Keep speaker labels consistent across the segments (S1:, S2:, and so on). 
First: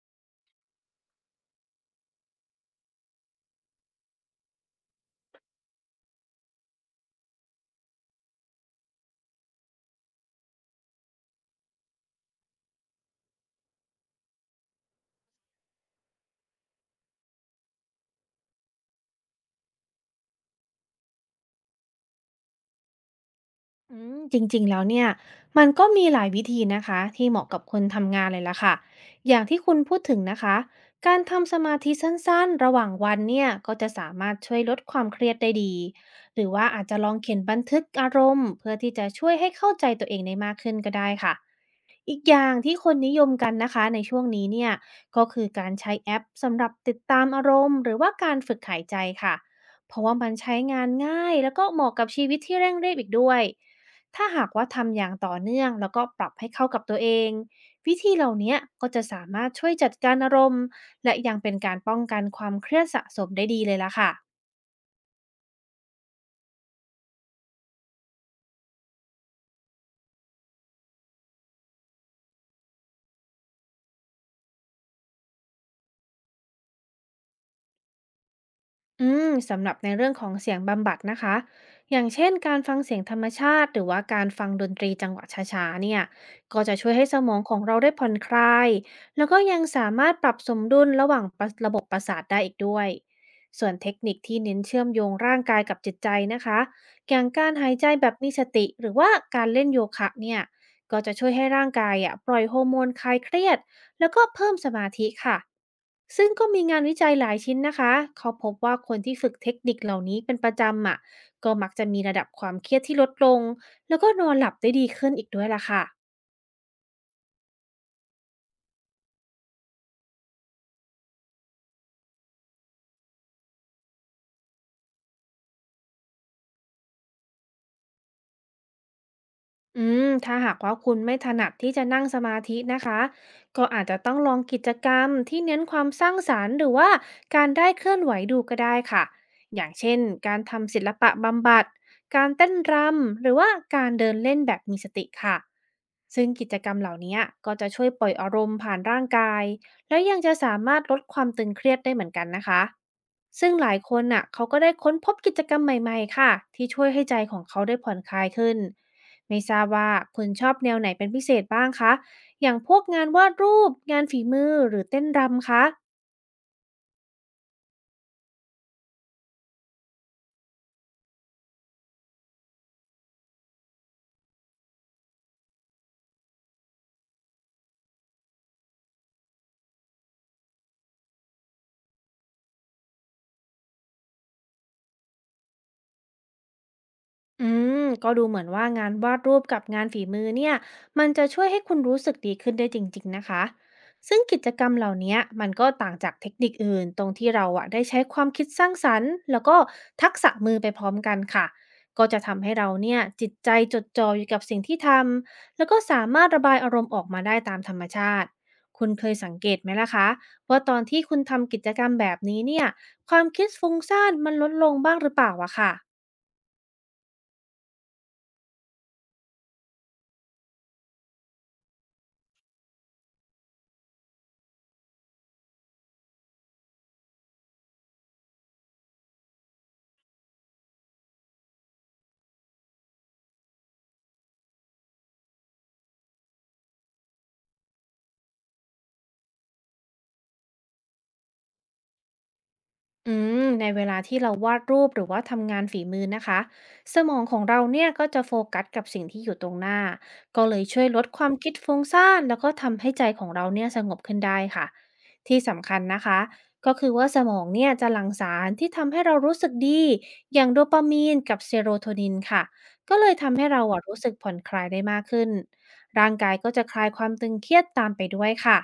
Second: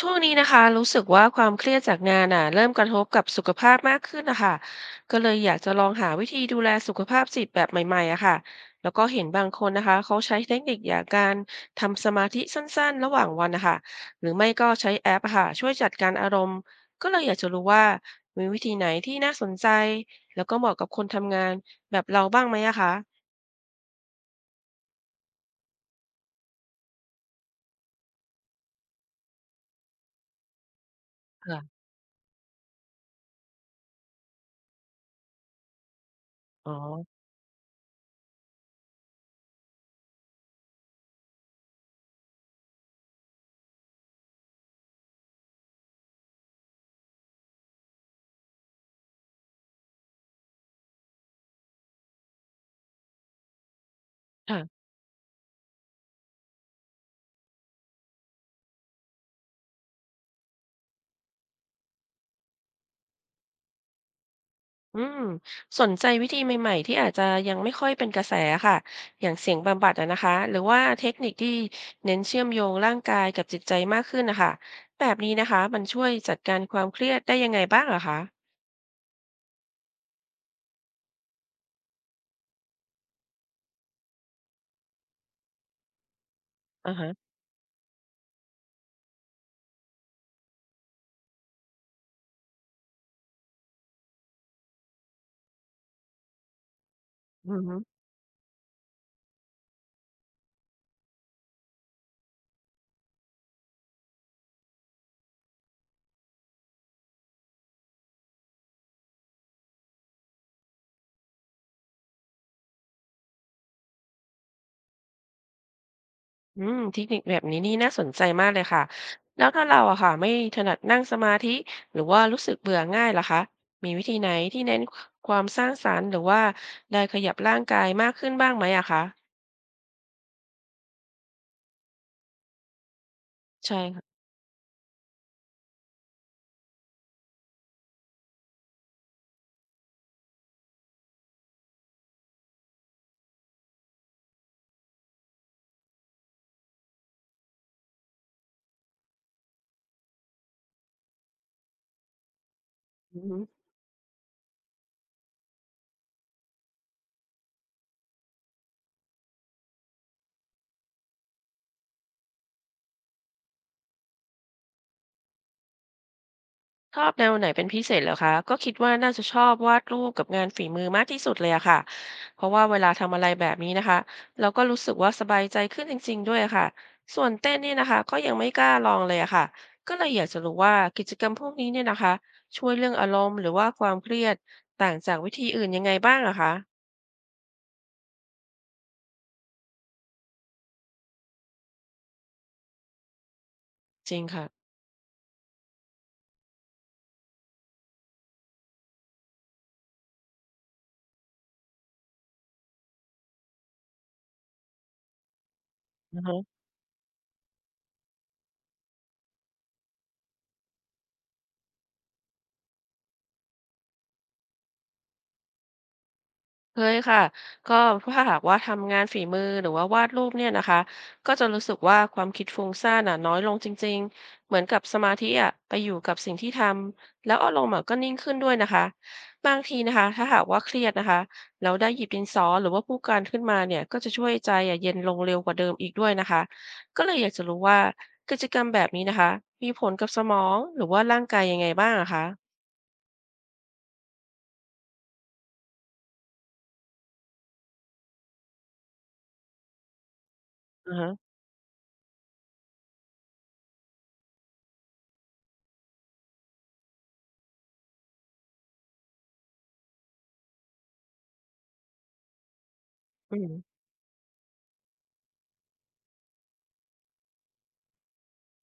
S1: ช่วงนี้นะคะรู้สึกว่าความเครียดจากงานน่ะเริ่มกระทบกับสุขภาพมากขึ้นนะคะก็เลยอยากจะลองหาวิธีดูแลสุขภาพจิตแบบใหม่ๆอะค่ะแล้วก็เห็นบางคนนะคะเขาใช้เทคนิคอย่างการทำสมาธิสั้นๆระหว่างวันนะคะหรือไม่ก็ใช้แอปอะค่ะช่วยจัดการอารมณ์ก็เลยอยากจะรู้ว่ามีวิธีไหนที่น่าสนใจแล้วก็เหมาะกับคนทำงานแบบเราบ้างไหมอะคะ
S2: จริงๆ แล้วเนี่ยมันก็มีหลายวิธีนะคะที่เหมาะกับคนทำงานเลยล่ะค่ะอย่างที่คุณพูดถึงนะคะการทำสมา
S1: ค่ะ
S2: ธิสั้นๆระหว่างวันเนี่ยก็จะสามารถช่วยลดความเครียดได้ดีหรือว่า
S1: อ๋อ
S2: อาจจะลองเขียนบันทึกอารมณ์เพื่อที่จะช่วยให้เข้าใจตัวเองได้มากขึ้นก็ได้ค่ะอีกอย่างที่คนนิยมกันนะคะในช่วงนี้เนี่ยก็คือการใช้แอปสำหรับติดตามอารมณ์หรือว่าการฝึกหายใจค่ะเพราะว่ามันใช้งานง่ายแล้วก็เหมาะกับชีวิตที่เร่งรีบอีกด้วย ถ้าหากว่าทำอย่างต่อเนื่องแล้วก็ปรับให้เข้ากับตัวเองวิธีเหล่าเนี้ยก็จะสามารถช่วยจัดการอารมณ์และยังเป็นการป้องกันความเครียดสะสมได้ดีเลยล่ะค่ะ
S1: อืมสนใจวิธีใหม่ๆที่อาจจะยังไม่ค่อยเป็นกระแสค่ะอย่างเสียงบำบัดอะนะคะหรือว่าเทคนิคที่เน้นเชื่อมโยงร่างกายกับจิตใจมากขึ้นนะคะแบบนี้นะคะมันช่วยจัดการความเครียดได้ยังไงบ้างเหรอคะ
S2: สำหรับในเรื่องของเสียงบำบัดนะคะ อย่างเช่นการฟังเสียงธรรมชาติหรือว่าการฟังดนตรีจังหวะช้าๆเนี่ยก็จะช่ว
S1: อ่า
S2: ยให้
S1: ฮะ
S2: สมองของเราได้ผ่อนคลายแล้วก็ยังสามารถปรับสมดุลระหว่างประระบบประสาทได้อีกด้วย ส่วนเทคนิคที่เน้นเชื่อมโยงร่างกายกับจิตใจนะคะอย่างกา
S1: อื
S2: รหาย
S1: ม
S2: ใจแบบมีสติหรือว่าการเล่นโยคะเนี่ยก็จะช่วยให้ร่างกายอะปล่อยฮอร์โมนคลายเครียด แล้วก็เพิ่มสมาธิค่ะ ซึ่งก็มีงานวิจัยหลายชิ้นนะคะ เขาพบว่าคนที่ฝึกเทคนิคเหล่านี้เป็นประจำอ่ะก็มักจะมีระดับความเครียดที่ลดลง แล้วก็นอนหลับได้ดีขึ้นอีกด้วยล่ะค่ะ
S1: เทคนิคแบบนี้นี่น่าสนใจมากเลยค่ะแล้วถ้าเราอะค่ะไม่ถนัดนั่งสมาธิหรือว่ารู้สึกเบื่อง่ายล่ะคะมีวิธีไหนที่เน้นความสร้างสรรค์หรือว่าได้ขยับร่างกายมากขึ้นบ้างไหมอะคะ
S2: ถ้าหากว่าคุณไม่ถนัดที่จะนั่งสมาธินะคะก็
S1: ใช่
S2: อาจจะต้อ
S1: ค่ะ
S2: งลองกิจกรรมที่เน้นความสร้างสรรค์หรือว่าการได้เคลื่อนไหวดูก็ได้ค่ะอย่างเช่นการทำศิลปะบำบัดการเต้นรำหรือว่าการเดินเล่นแบบมีสติค่ะซึ่งกิจกรรมเหล่านี้ก็จะช่วยปล่อยอารมณ์ผ่านร่างกายและยังจะสามารถลดความตึงเครียดได้เหมือนกันนะคะซึ่งหลายคนน่ะเขาก็ได้ค้นพบกิจกรรมใหม่ๆค่ะที่ช่วยให้ใจของเขาได้ผ่อนคลายขึ้น ไม่ทราบว่าคุณชอบแนวไหนเป็นพิเศษบ้างคะ อย่างพวกงานวาดรูป งานฝีมือ หรือเต้นรำคะ
S1: ชอบแนวไหนเป็นพิเศษเหรอคะก็คิดว่าน่าจะชอบวาดรูปกับงานฝีมือมากที่สุดเลยอะค่ะเพราะว่าเวลาทำอะไรแบบนี้นะคะเราก็รู้สึกว่าสบายใจขึ้นจริงๆด้วยอะค่ะส่วนเต้นเนี่ยนะคะก็ยังไม่กล้าลองเลยอะค่ะก็เลยอยากจะรู้ว่ากิจกรรมพวกนี้เนี่ยนะคะช่วยเรื่องอารมณ์หรือว่าความเครียดต่างจากวิธีอื่นยังไงบ้างอะคะ
S2: อืก็ดูเหมือนว่างานวาดรูปกับงานฝีมือเนี่ยมันจะช่วยให้คุณรู้สึกดีขึ้นได้จริงๆนะคะ
S1: จ
S2: ซึ่
S1: ริ
S2: ง
S1: ง
S2: กิ
S1: ค่ะ
S2: จกรรมเหล่านี้มันก็ต่างจากเทคนิคอื่นตรงที่เราอะได้ใช้ความคิดสร้างสรรค์แล้วก็ทักษะมือไปพร้อมกันค่ะก็จะทำให้เราเนี่ยจิตใจจดจ่ออยู่กับสิ่งที่ทำแล้วก็สามารถระบายอารมณ์ออกมาได้ตามธรรมชาติคุณเคยสังเกตไหมล่ะคะว่าตอนที่คุณทำกิจกรรมแบบนี้เนี่ยความคิดฟุ้งซ่านมันลดลงบ้างหรือเปล่าอะค่ะ
S1: เคยค่ะก็ถ้าหากว่าทำงานฝีมือหรือว่าวาดรูปเนี่ยนะคะก็จะรู้สึกว่าความคิดฟุ้งซ่านน่ะน้อยลงจริงๆเหมือนกับสมาธิอ่ะไปอยู่กับสิ่งที่ทำแล้วอารมณ์อะก็นิ่งขึ้นด้วยนะคะบางทีนะคะถ้าหากว่าเครียดนะคะแล้วได้หยิบดินสอหรือว่าผู้การขึ้นมาเนี่ยก็จะช่วยใจอ่ะเย็นลงเร็วกว่าเดิมอีกด้วยนะคะก็เลยอยากจะรู้ว่ากิจกรรมแบบนี้นะคะมีผลกับสมองหรือว่าร่างกายยังไงบ้างอะคะ
S2: อืในเวลาที่เราวาดรูปหรือว่าทำงานฝีมือนะคะสมองของเราเนี่ยก็จะโฟกัสกับสิ่งที่อยู่ตรงหน้าก็เลยช่วย
S1: อือ
S2: ลด
S1: ฮะ
S2: ความคิดฟุ้งซ่านแล้วก็ทำให้ใจของเราเนี่ยสงบขึ้นได้ค่ะที่สำคัญนะคะก็คือว่าสมองเนี่ยจะหลั่งสารที่ทำให้เรารู้สึกดีอย่างโดปามีนกับเซโรโทนินค่ะก็เลย
S1: อื
S2: ทำให้เรา
S1: ม
S2: อะรู้สึกผ่อนคลายได้มากขึ้นร่างกายก็จะคลายความตึงเครียดตามไปด้วยค่ะ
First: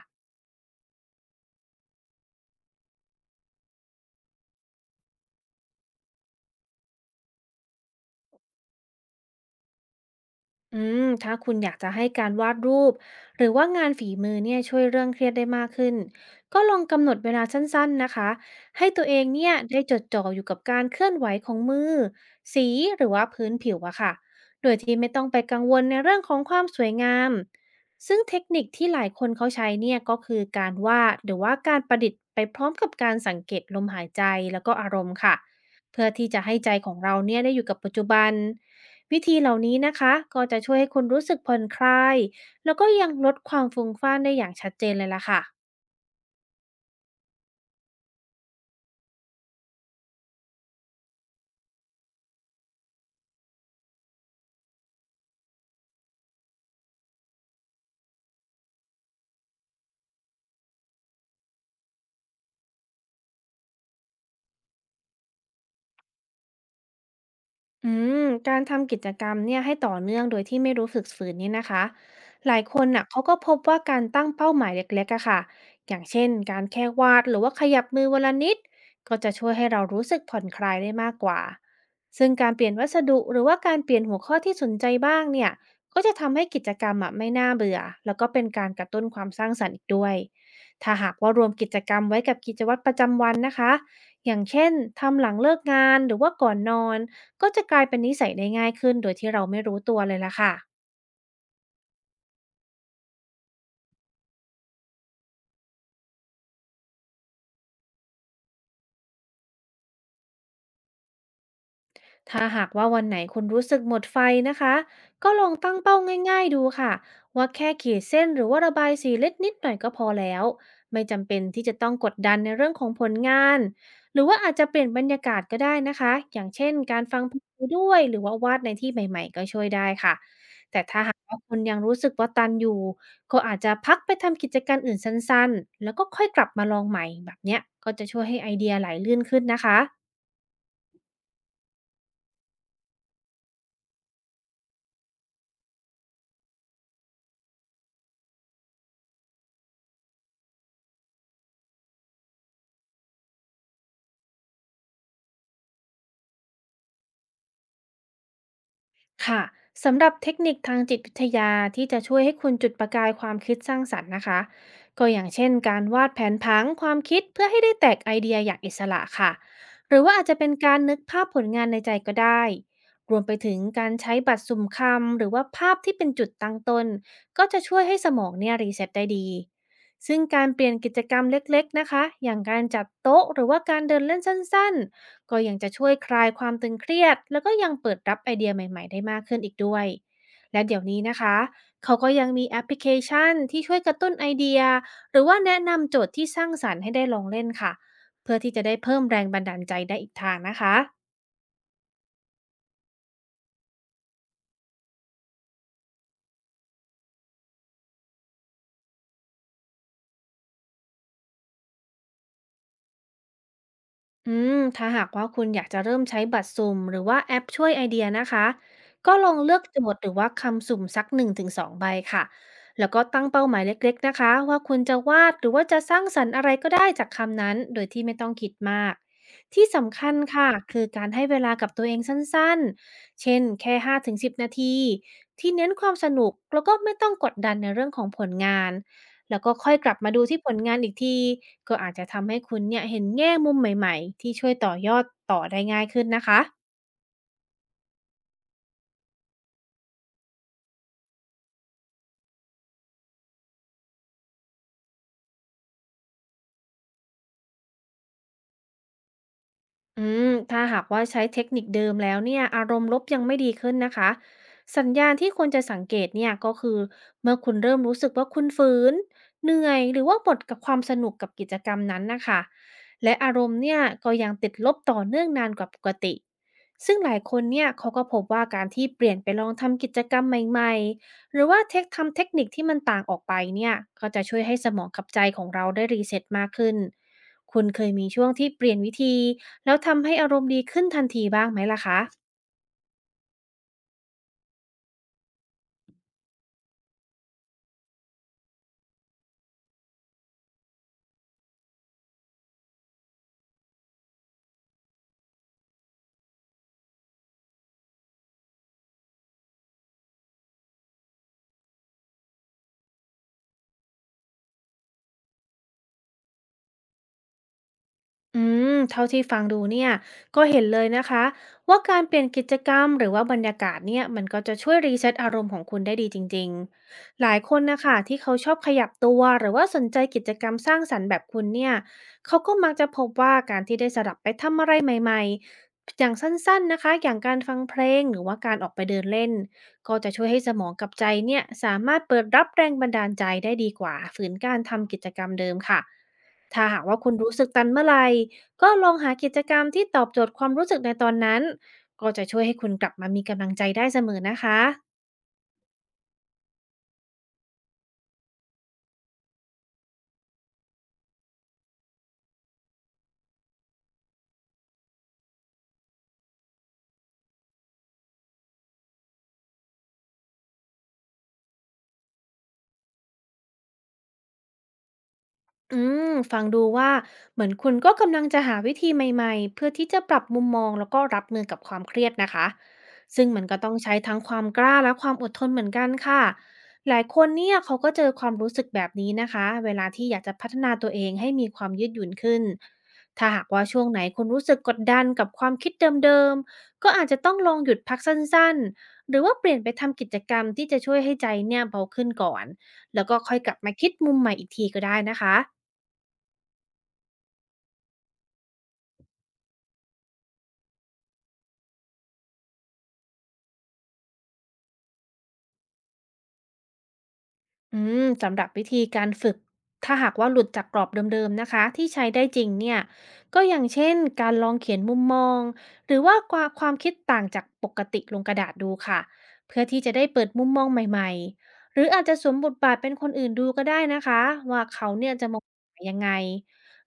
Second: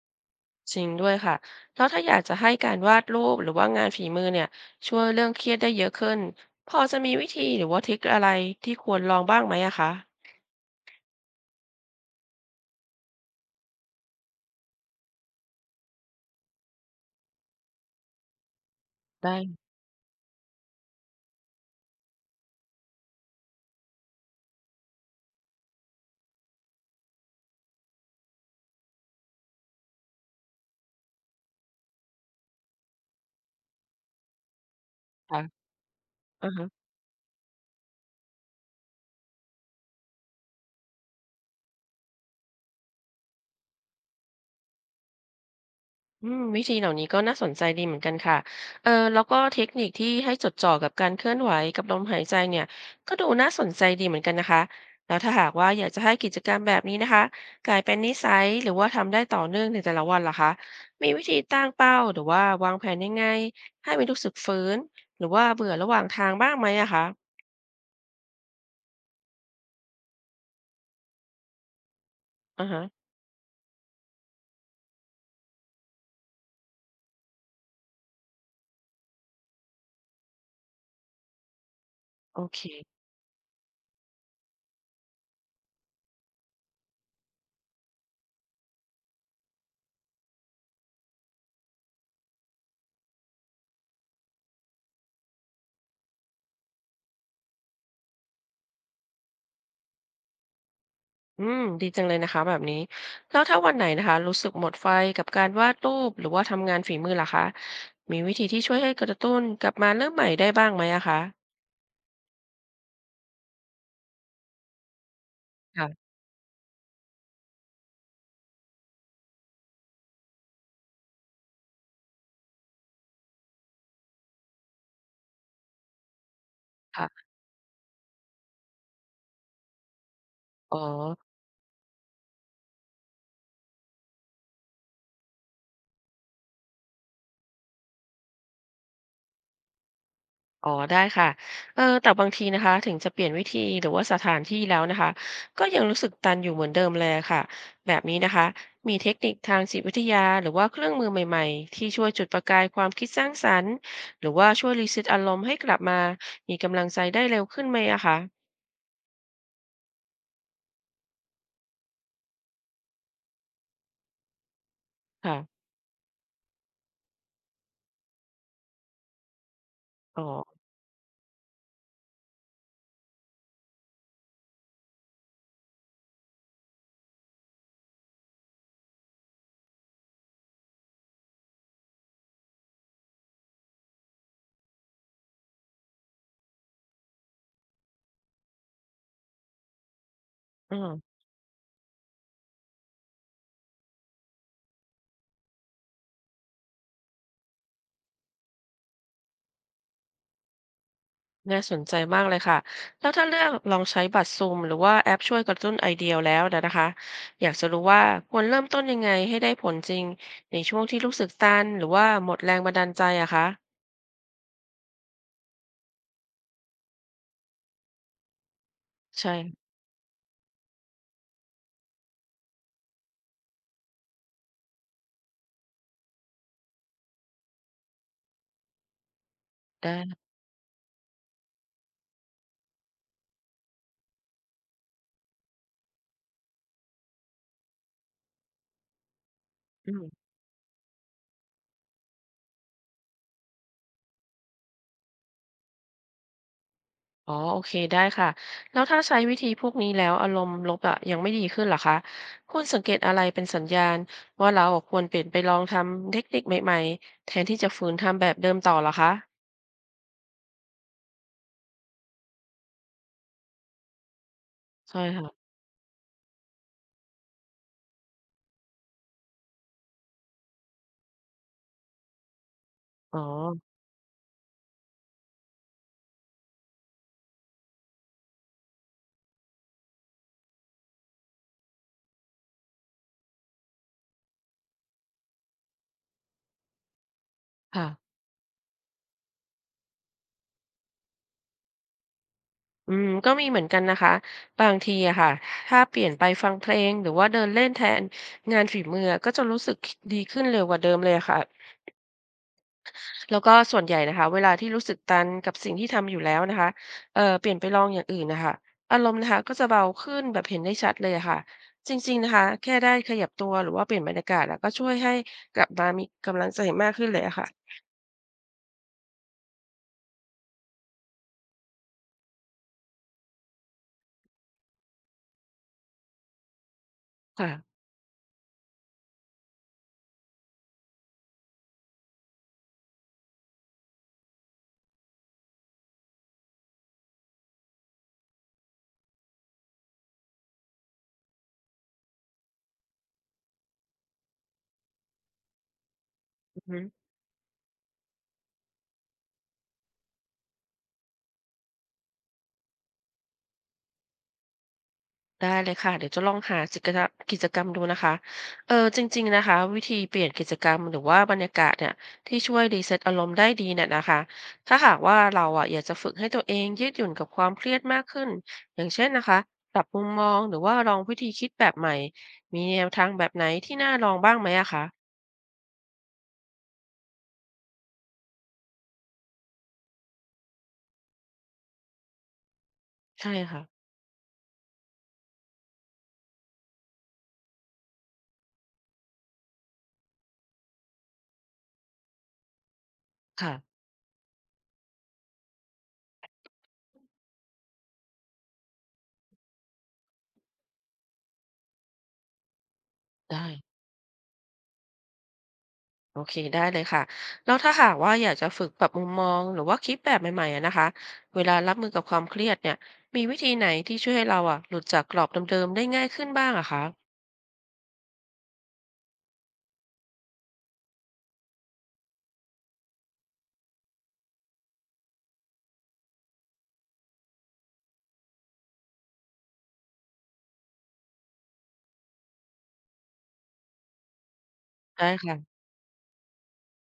S1: จริงด้วยค่ะแล้วถ้าอยากจะให้การวาดรูปหรือว่างานฝีมือเนี่ยช่วยเรื่องเครียดได้เยอะขึ้นพอจะมีวิธีหรือว่าทริคอะไรที่ควรลองบ้างไหมอะคะ
S2: ถ้าคุณอยากจะให้การวาดรูปหรือว่างานฝีมือเนี่ยช่วยเรื่องเครียดได้มากขึ้นก็ลองกำหนดเวลาสั้นๆนะคะให้ตัวเอง
S1: ได้
S2: เนี่ยได้จดจ่ออยู่กับการเคลื่อนไหวของมือสีหรือว่าพื้นผิวอะค่ะโดยที่ไม่ต้องไปกังวลในเรื่องของความสวยงามซึ่งเทคนิคที่หลายคนเขาใช้เนี่ยก็คือการวาดหรือว่าการประดิษฐ์ไปพร้อมกับการสังเกตลมหายใจแล้วก็อารมณ์ค่ะ
S1: ค่ะ
S2: เพื่อที่จะ
S1: อา
S2: ให้
S1: ฮะ
S2: ใจของเราเนี่ยได้อยู่กับปัจจุบันวิธีเหล่านี้นะคะก็จะช่วยให้คุณรู้สึกผ่อนคลายแล้วก็ยังลดความฟุ้งฟ่านได้อย่างชัดเจนเลยล่ะค่ะ
S1: วิธีเหล่านี้ก็น่าสนใจดีเหมือนกันค่ะเออแล้วก็เทคนิคที่ให้จดจ่อกับการเคลื่อนไหวกับลมหายใจเนี่ยก็ดูน่าสนใจดีเหมือนกันนะคะ แล้วถ้าหากว่าอยากจะให้กิจกรรมแบบนี้นะคะกลายเป็นนิสัยหรือว่าทำได้ต่อเนื่องในแต่ละวันล่ะคะมีวิธีตั้งเป้าหรือว่าวางแผนยังไงให้ไม่รู้สึกฝืนหรือว่าเบื่อระหว่างทางบ้างไหมอะคะ
S2: อืการทำกิจกรรมเนี่ยให้ต่อเนื่องโดยที่ไม่รู้สึกฝืนนี่นะคะหลาย
S1: อ่า
S2: ค
S1: ฮะ
S2: นน่ะเขาก็พบว่าการตั้งเป้าหมายเล็กๆอะค่ะอย่างเช่นการแค่วาดหรือว่าขยับมือวันละนิดก็จะช่วยให้เรารู้สึกผ่อนคลายได้มากกว่าซึ่ง
S1: โอ
S2: การ
S1: เค
S2: เปลี่ยนวัสดุหรือว่าการเปลี่ยนหัวข้อที่สนใจบ้างเนี่ยก็จะทำให้กิจกรรมอะไม่น่าเบื่อแล้วก็เป็นการกระตุ้นความสร้างสรรค์อีกด้วยถ้าหากว่ารวมกิจกรรมไว้กับกิจวัตรประจำวันนะคะอย่างเช่นทำหลังเลิกงานหรือว่าก่อนนอน ก็จะกลายเป็นนิสัยได้ง่ายขึ้นโดยที่เราไม่รู้ตัวเลยล่ะค่ะ
S1: ดีจังเลยนะคะแบบนี้แล้วถ้าวันไหนนะคะรู้สึกหมดไฟกับการวาดรูปหรือว่าทำงานฝีมือล่ะคะมีวิธีที่ช่วยให้กระตุ้นกลับมาเริ่มใหม่ได้บ้างไหมอะคะ
S2: ถ้าหากว่าวันไหนคุณรู้สึกหมดไฟนะคะก็ลองตั้งเป้า
S1: ค่ะ
S2: ง่ายๆดูค่ะว่าแค่ขีดเส้นหรือว่าระบายสีเล็กนิดหน่อยก็พอแล้วไม่จำเป็นที่จะต้องกดดันในเรื่องของผลงานหรือว่าอาจจะเปลี่ยนบรรยากาศก็ได้นะคะอย่างเช่นการฟั
S1: ค่ะ
S2: งเพลงไปด้วยหรือว่าวาดในที่ใหม่ๆก็ช่วยได้ค่ะ
S1: อ๋อ
S2: แต่ถ้าหากว่าคุณยังรู้สึกว่าตันอยู่ก็อาจจะพักไปทำกิจการอื่นสั้นๆแล้วก็ค่อยกลับมาลองใหม่แบบเนี้ยก็จะช่วยให้ไอเดียไหลลื่นขึ้นนะคะ
S1: อ๋อได้ค่ะเออแต่บางทีนะคะถึงจะเปลี่ยนวิธีหรือว่าสถานที่แล้วนะคะก็ยังรู้สึกตันอยู่เหมือนเดิมเลยค่ะแบบนี้นะคะมีเทคนิคทางจิตวิทยาหรือว่าเครื่องมือใหม่ๆที่ช่วยจุดประกายความคิดสร้างสรรค์หรือว่าช่วยรีเซ็ตอารมณ์ให้กลับมามีกำลังใจได้เร็วขึ้นไหมอะคะ
S2: ค่ะสำหรับเทคนิคทางจิตวิทยาที่จะช่วยให้คุณจุดประกายความคิดสร้างสรรค์นะคะก็อย่างเช่น
S1: ค่ะ
S2: การวาดแผนผังความคิดเพื่อให้ได้แตกไอเดียอย่างอิสระค่ะหรือว่า
S1: อ๋อ
S2: อาจจะเป็นการนึกภาพผลงานในใจก็ได้รวมไปถึงการใช้บัตรสุ่มคำหรือว่าภาพที่เป็นจุดตั้งต้นก็จะช่วยให้สมองเนี่ยรีเซ็ตได้ดีซึ่งการเปลี่ยนกิจกรรมเล็กๆนะคะอย่างการจัดโต๊ะหรือว่าการเดินเล่นสั้นๆ ก็ยังจะช่วยคลายความตึงเครียดแล้วก็ยังเปิดรับไอเดียใหม่ๆได้มากขึ้นอีกด้วยและ
S1: อื
S2: เดี๋ยว
S1: ม
S2: นี้นะคะเขาก็ยังมีแอปพลิเคชันที่ช่วยกระตุ้นไอเดียหรือว่าแนะนำโจทย์ที่สร้างสรรค์ให้ได้ลองเล่นค่ะเพื่อที่จะได้เพิ่มแรงบันดาลใจได้อีกทางนะคะ
S1: น่าสนใจมากเลยค่ะแล้วถ้าเลือกลองใช้บัตรซูมหรือว่าแอปช่วยกระตุ้นไอเดียแล้วนะคะอยากจะรู้ว่าควรเริ่มต้นยังไงให้ได้ผลจริงในช่วงที่รู้สึกตันหรือว่าหมดแรงบันดาลใจอะคะ
S2: ถ้าหากว่าคุณอยากจะเริ่มใช้บัตรสุ่มหรือว่าแอปช่วยไอเดียนะคะก็ลองเลือ
S1: ใช่
S2: กโจทย์หรือว่าคำสุ่มสัก1-2ใบค่ะแล้วก็ตั้งเป้าหมายเล็กๆนะคะว่าคุณจะวาดหรือว่าจะสร้างสรรค์อะไรก็ได้จากคำนั้นโดยที่ไม่ต้องคิดมากที่
S1: ได
S2: สำคัญ
S1: ้
S2: ค่ะคือการให้เวลากับตัวเองสั้นๆเช่นแค่5-10นาทีที่เน้นความสนุกแล้วก็ไม่ต้องกดดันในเรื่องของผลงาน แล้วก็ค่อยก
S1: อื
S2: ลับมาดู
S1: ม
S2: ที่ผลงานอีกทีก็อาจจะทำให้คุณเนี่ยเห็นแง่มุมใหม่ๆที่ช่วยต่อยอดต่อได้ง่ายขึ้นนะคะ
S1: อ๋อโอเคได้ค่ะแล้วถ้าใช้วิธีพวกนี้แล้วอารมณ์ลบอะยังไม่ดีขึ้นเหรอคะคุณสังเกตอะไรเป็นสัญญาณว่าเราอะควรเปลี่ยนไปลองทำเทคนิคใหม่ๆแทนที่จะฝืนทำแบบเดิมต่อเหรอคะ
S2: ถ้าหากว่าใช้เทคนิคเดิมแล้วเนี่ยอารมณ์ลบยังไม่ดีขึ้นนะคะสัญ
S1: ใช่
S2: ญาณที่ค
S1: ค่ะ
S2: วรจะสังเกตเนี่ยก็คือเมื่อคุณเริ่มรู้สึกว่าคุณฝืนเหนื่อยหรือว่าหมดกับความสนุกกับกิจกรรมนั้นนะคะและ
S1: อ๋อ
S2: อารมณ์เนี่ยก็ยังติดลบต่อเนื่องนานกว่าปกติซึ่งหลายคนเนี่ยเขาก็พบว่าการที่เปลี่ยนไปลองทำกิจกรรมใหม่ๆหรือว่าเทคนิคที่มันต่างออกไปเนี่ยก็จะช่วยให้สมองกับใจของเราได้รีเซ็ตมากขึ้น คุณเค
S1: ค่ะ
S2: ยมีช่วงที่เปลี่ยนวิธีแล้วทำให้อารมณ์ดีขึ้นทันทีบ้างไหมล่ะคะ
S1: อืมก็มีเหมือนกันนะคะบางทีอะค่ะถ้าเปลี่ยนไปฟังเพลงหรือว่าเดินเล่นแทนงานฝีมือก็จะรู้สึกดีขึ้นเร็วกว่าเดิมเลยอะค่ะแล้วก็ส่วนใหญ่นะคะเวลาที่รู้สึกตันกับสิ่งที่ทำอยู่แล้วนะคะเปลี่ยนไปลองอย่างอื่นนะคะอารมณ์นะคะก็จะเบาขึ้นแบบเห็นได้ชัดเลยอะค่ะจริงๆนะคะแค่ได้ขยับตัวหรือว่าเปลี่ยนบรรยากาศแล้วก็ช่วยให้กลับมามีกำลังใจมากขึ้นเลยอะค่ะ
S2: อืเท่าที่ฟังดูเนี่ยก็เห็นเลยนะคะว่าการเปลี่ยนกิจกรรมหรือว่าบรรยากาศเนี่ยมันก็จะช่วยรีเซ็ตอารมณ์ของคุณได้ดีจริงๆหลาย
S1: ค่ะ
S2: คนนะคะที่เขาชอบขยับตัวหรือว่าสนใจกิจกรรมสร้างสรรค์แบบคุณเนี่ยเขาก็มักจะพบว่าการที่ได้สลับไปทำอะไรใหม่ๆอย่างสั้นๆนะคะอย่างการฟังเพลงหรือว่าการออกไปเดินเล่นก็จะช่วยให้สมองกับใจเนี่ยสามารถเปิดรับแรงบันดาลใจได้ดีกว่าฝืนการทำกิจกรรมเดิมค่ะ
S1: อือ
S2: ถ้า
S1: ฮึ
S2: หากว่าคุณรู้สึกตันเมื่อไหร่ก็ลองหากิจกรรมที่ตอบโจทย์ความรู้สึกในตอนนั้นก็จะช่วยให้คุณกลับมามีกำลังใจได้เสมอนะคะ
S1: ได้เลยค่ะเดี๋ยวจะลองหาสิจกระกิจกรรมดูนะคะเออจริงๆนะคะวิธีเปลี่ยนกิจกรรมหรือว่าบรรยากาศเนี่ยที่ช่วยรีเซตอารมณ์ได้ดีเนี่ยนะคะถ้าหากว่าเราอะอยากจะฝึกให้ตัวเองยืดหยุ่นกับความเครียดมากขึ้นอย่างเช่นนะคะปรับมุมมองหรือว่าลองวิธีคิดแบบใหม่มีแนวทางแบบไหนที่น่าลองบ้างไหมอะคะ
S2: อืฟังดูว่าเหมือนคุณก็กำลังจะหาวิธีใหม่ๆเพื่อที่จะปรับมุมมองแล้วก็รับมือกับความเครียดนะคะซึ่ง
S1: ใช่
S2: มันก็
S1: ค่ะ
S2: ต้องใช้ทั้งความกล้าและความอดทนเหมือนกันค่ะหลายคนเนี่ยเขาก็เจอความรู้สึกแบบนี้นะคะเวลาที่อยากจะพัฒนาตัวเองให้มีความยืดหยุ่นขึ้นถ้าหาก
S1: ค่ะ
S2: ว่าช่วงไหนคุณรู้สึกกดดันกับความคิดเดิมๆก็อาจจะต้องลองหยุดพักสั้นๆหรือว่าเปลี่ยนไปทำกิจกรรมที่จะช่วยให้ใจเนี่ยเบาขึ้นก่อนแล้วก็ค่อย
S1: ได้
S2: กลับมาคิดมุมใหม่อีกทีก็ได้นะคะ
S1: โอเคได้เลยค่ะแล้วถ้าหากว่าอยากจะฝึกปรับมุมมองหรือว่าคิดแบบใหม่ๆอะนะคะเวลารับมือกับความเครียดเนี่ยมีวิธีไหนที่ช่วยให้เราอะหลุดจากกรอบเดิมๆได้ง่ายขึ้นบ้างอะคะ
S2: สำหรับวิธีการฝึกถ้าหากว่าหลุดจากกรอบเดิมๆนะคะที่ใช้ได้จริงเนี่ยก็อย่างเช่นการลองเขียนมุมมองหรือว่าความคิดต่างจากปกติลงกระดาษดูค่ะเพื่อที่จะได้เปิดมุมมองใหม่ๆหรืออาจจะสวมบทบาทเป็นคนอื่นดูก็ได้นะคะว่าเขา
S1: ได้
S2: เนี่ยจะมอง
S1: ค่ะ
S2: ยังไง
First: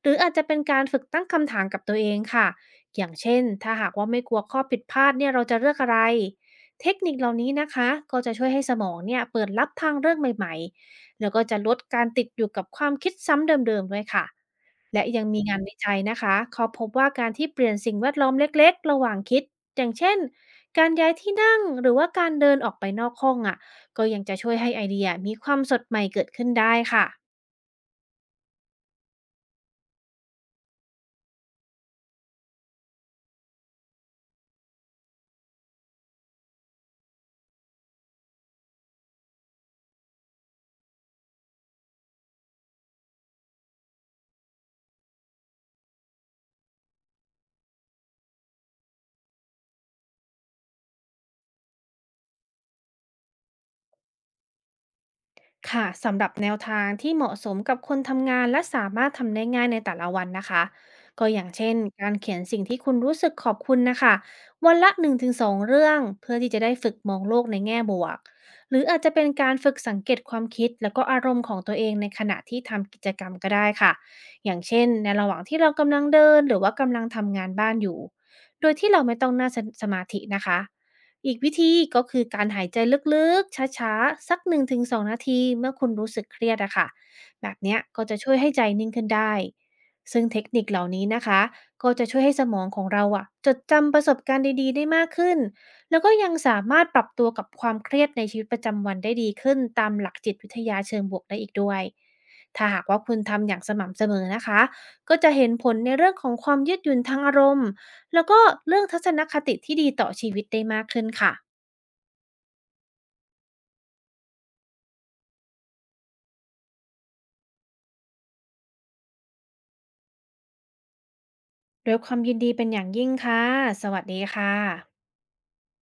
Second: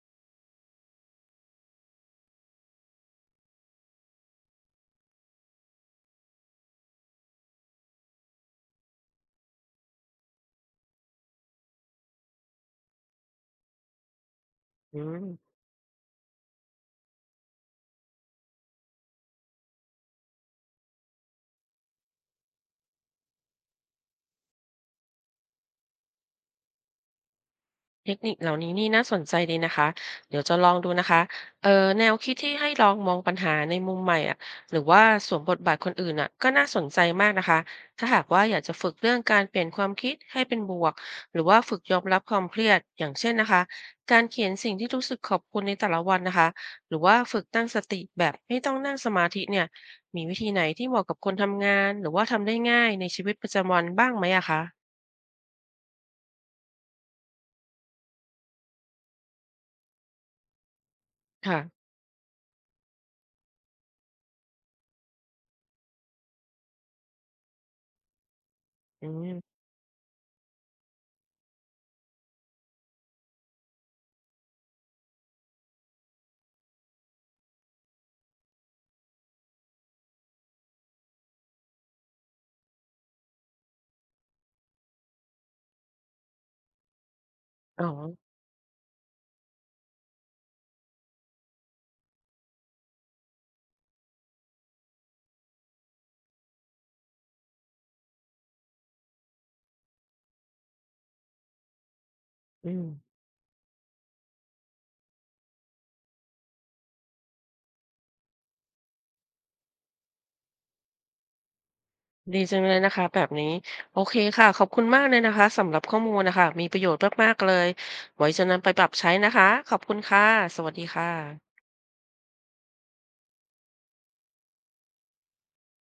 S2: หรืออาจจะเป็นการฝึกตั้งคำถามกับตัวเองค่ะอย่างเช่นถ้าหากว่าไม่กลัวข้อผิดพลาดเนี่ยเราจะเลือกอะไรเทคนิคเหล่านี้นะคะก็จะช่วยให้สมองเนี่ยเปิดรับทางเลือกใหม่ๆ แล้วก็จะลดการติดอยู่กับความคิดซ้ำเดิมๆด้วยค่ะ
S1: อื
S2: และยั
S1: ม
S2: งมีงานวิจัยนะคะเขาพบว่าการที่เปลี่ยนสิ่งแวดล้อมเล็กๆระหว่างคิด อย่างเช่นการย้ายที่นั่งหรือว่าการเดินออกไปนอกห้องอะก็ยังจะช่วยให้ไอเดียมีความสดใหม่เกิดขึ้นได้ค่ะ
S1: เทคนิคเหล่านี้นี่น่าสนใจดีนะคะเดี๋ยวจะลองดูนะคะเออแนวคิดที่ให้ลองมองปัญหาในมุมใหม่อ่ะหรือว่าสวมบทบาทคนอื่นอ่ะก็น่าสนใจมากนะคะถ้าหากว่าอยากจะฝึกเรื่องการเปลี่ยนความคิดให้เป็นบวกหรือว่าฝึกยอมรับความเครียดอย่างเช่นนะคะการเขียนสิ่งที่รู้สึกขอบคุณในแต่ละวันนะคะหรือว่าฝึกตั้งสติแบบไม่ต้องนั่งสมาธิเนี่ยมีวิธีไหนที่เหมาะกับคนทำงานหรือว่าทำได้ง่ายในชีวิตประจำวันบ้างไหมอะคะ
S2: ค่ะสำหรับแนวทางที่เหมาะสมกับคนทำงานและสามารถทำได้ง่ายในแต่ละวันนะคะก็อย่างเช่น
S1: ค่ะ
S2: การเขียนสิ่งที่คุณรู้สึกขอบคุณนะคะวันละ1-2เรื่องเพื่อที่จะได้ฝึกมองโลกในแง่บวกหรืออาจ
S1: อื
S2: จะเป็นกา
S1: ม
S2: รฝึกสังเกตความคิดแล้วก็อารมณ์ของตัวเองในขณะที่ทำกิจกรรมก็ได้ค่ะอย่างเช่นในระหว่างที่เรากำลังเดินหรือว่ากำลังทำงานบ้านอยู่โดยที่เราไม่ต้องนั่งสมาธินะคะ อีกวิธีก็คือการหายใจลึกๆช้าๆ สัก1-2นงถึงสองนาทีเมื่อคุณรู้สึกเครียดอะค่ะแบบเนี้ย
S1: อ๋อ
S2: ก็จะช่วยให้ใจนิ่งขึ้นได้ซึ่งเทคนิคเหล่านี้นะคะก็จะช่วยให้สมองของเราอะจดจำประสบการณ์ดีๆได้มากขึ้นแล้วก็ยังสามารถปรับตัวกับความเครียดในชีวิตประจำวันได้ดีขึ้นตามหลักจิตวิทยาเชิงบวกได้อีกด้วยถ้า
S1: อื
S2: หา
S1: ม
S2: กว่าคุณทำอย่างสม่ำเสมอนะคะก็จะเห็นผลในเรื่องของความยืดหยุ่นทางอารมณ์ แล้วก็เรื่องทัศนคติที่ดีต่อชีวิตได้มากขึ้นค่ะ
S1: ดีจังเลยนะคะแบบนี้โอเคค่ะขอบคุณมากเลยนะคะสำหรับข้อมูลนะคะมีประโยชน์มากๆเลยไว้จะนำไปปรับใช้นะคะขอบคุณค่ะสวัสดีค่ะ
S2: ด้วยความยินดีเป็นอย่างยิ่งค่ะสวัสดีค่ะ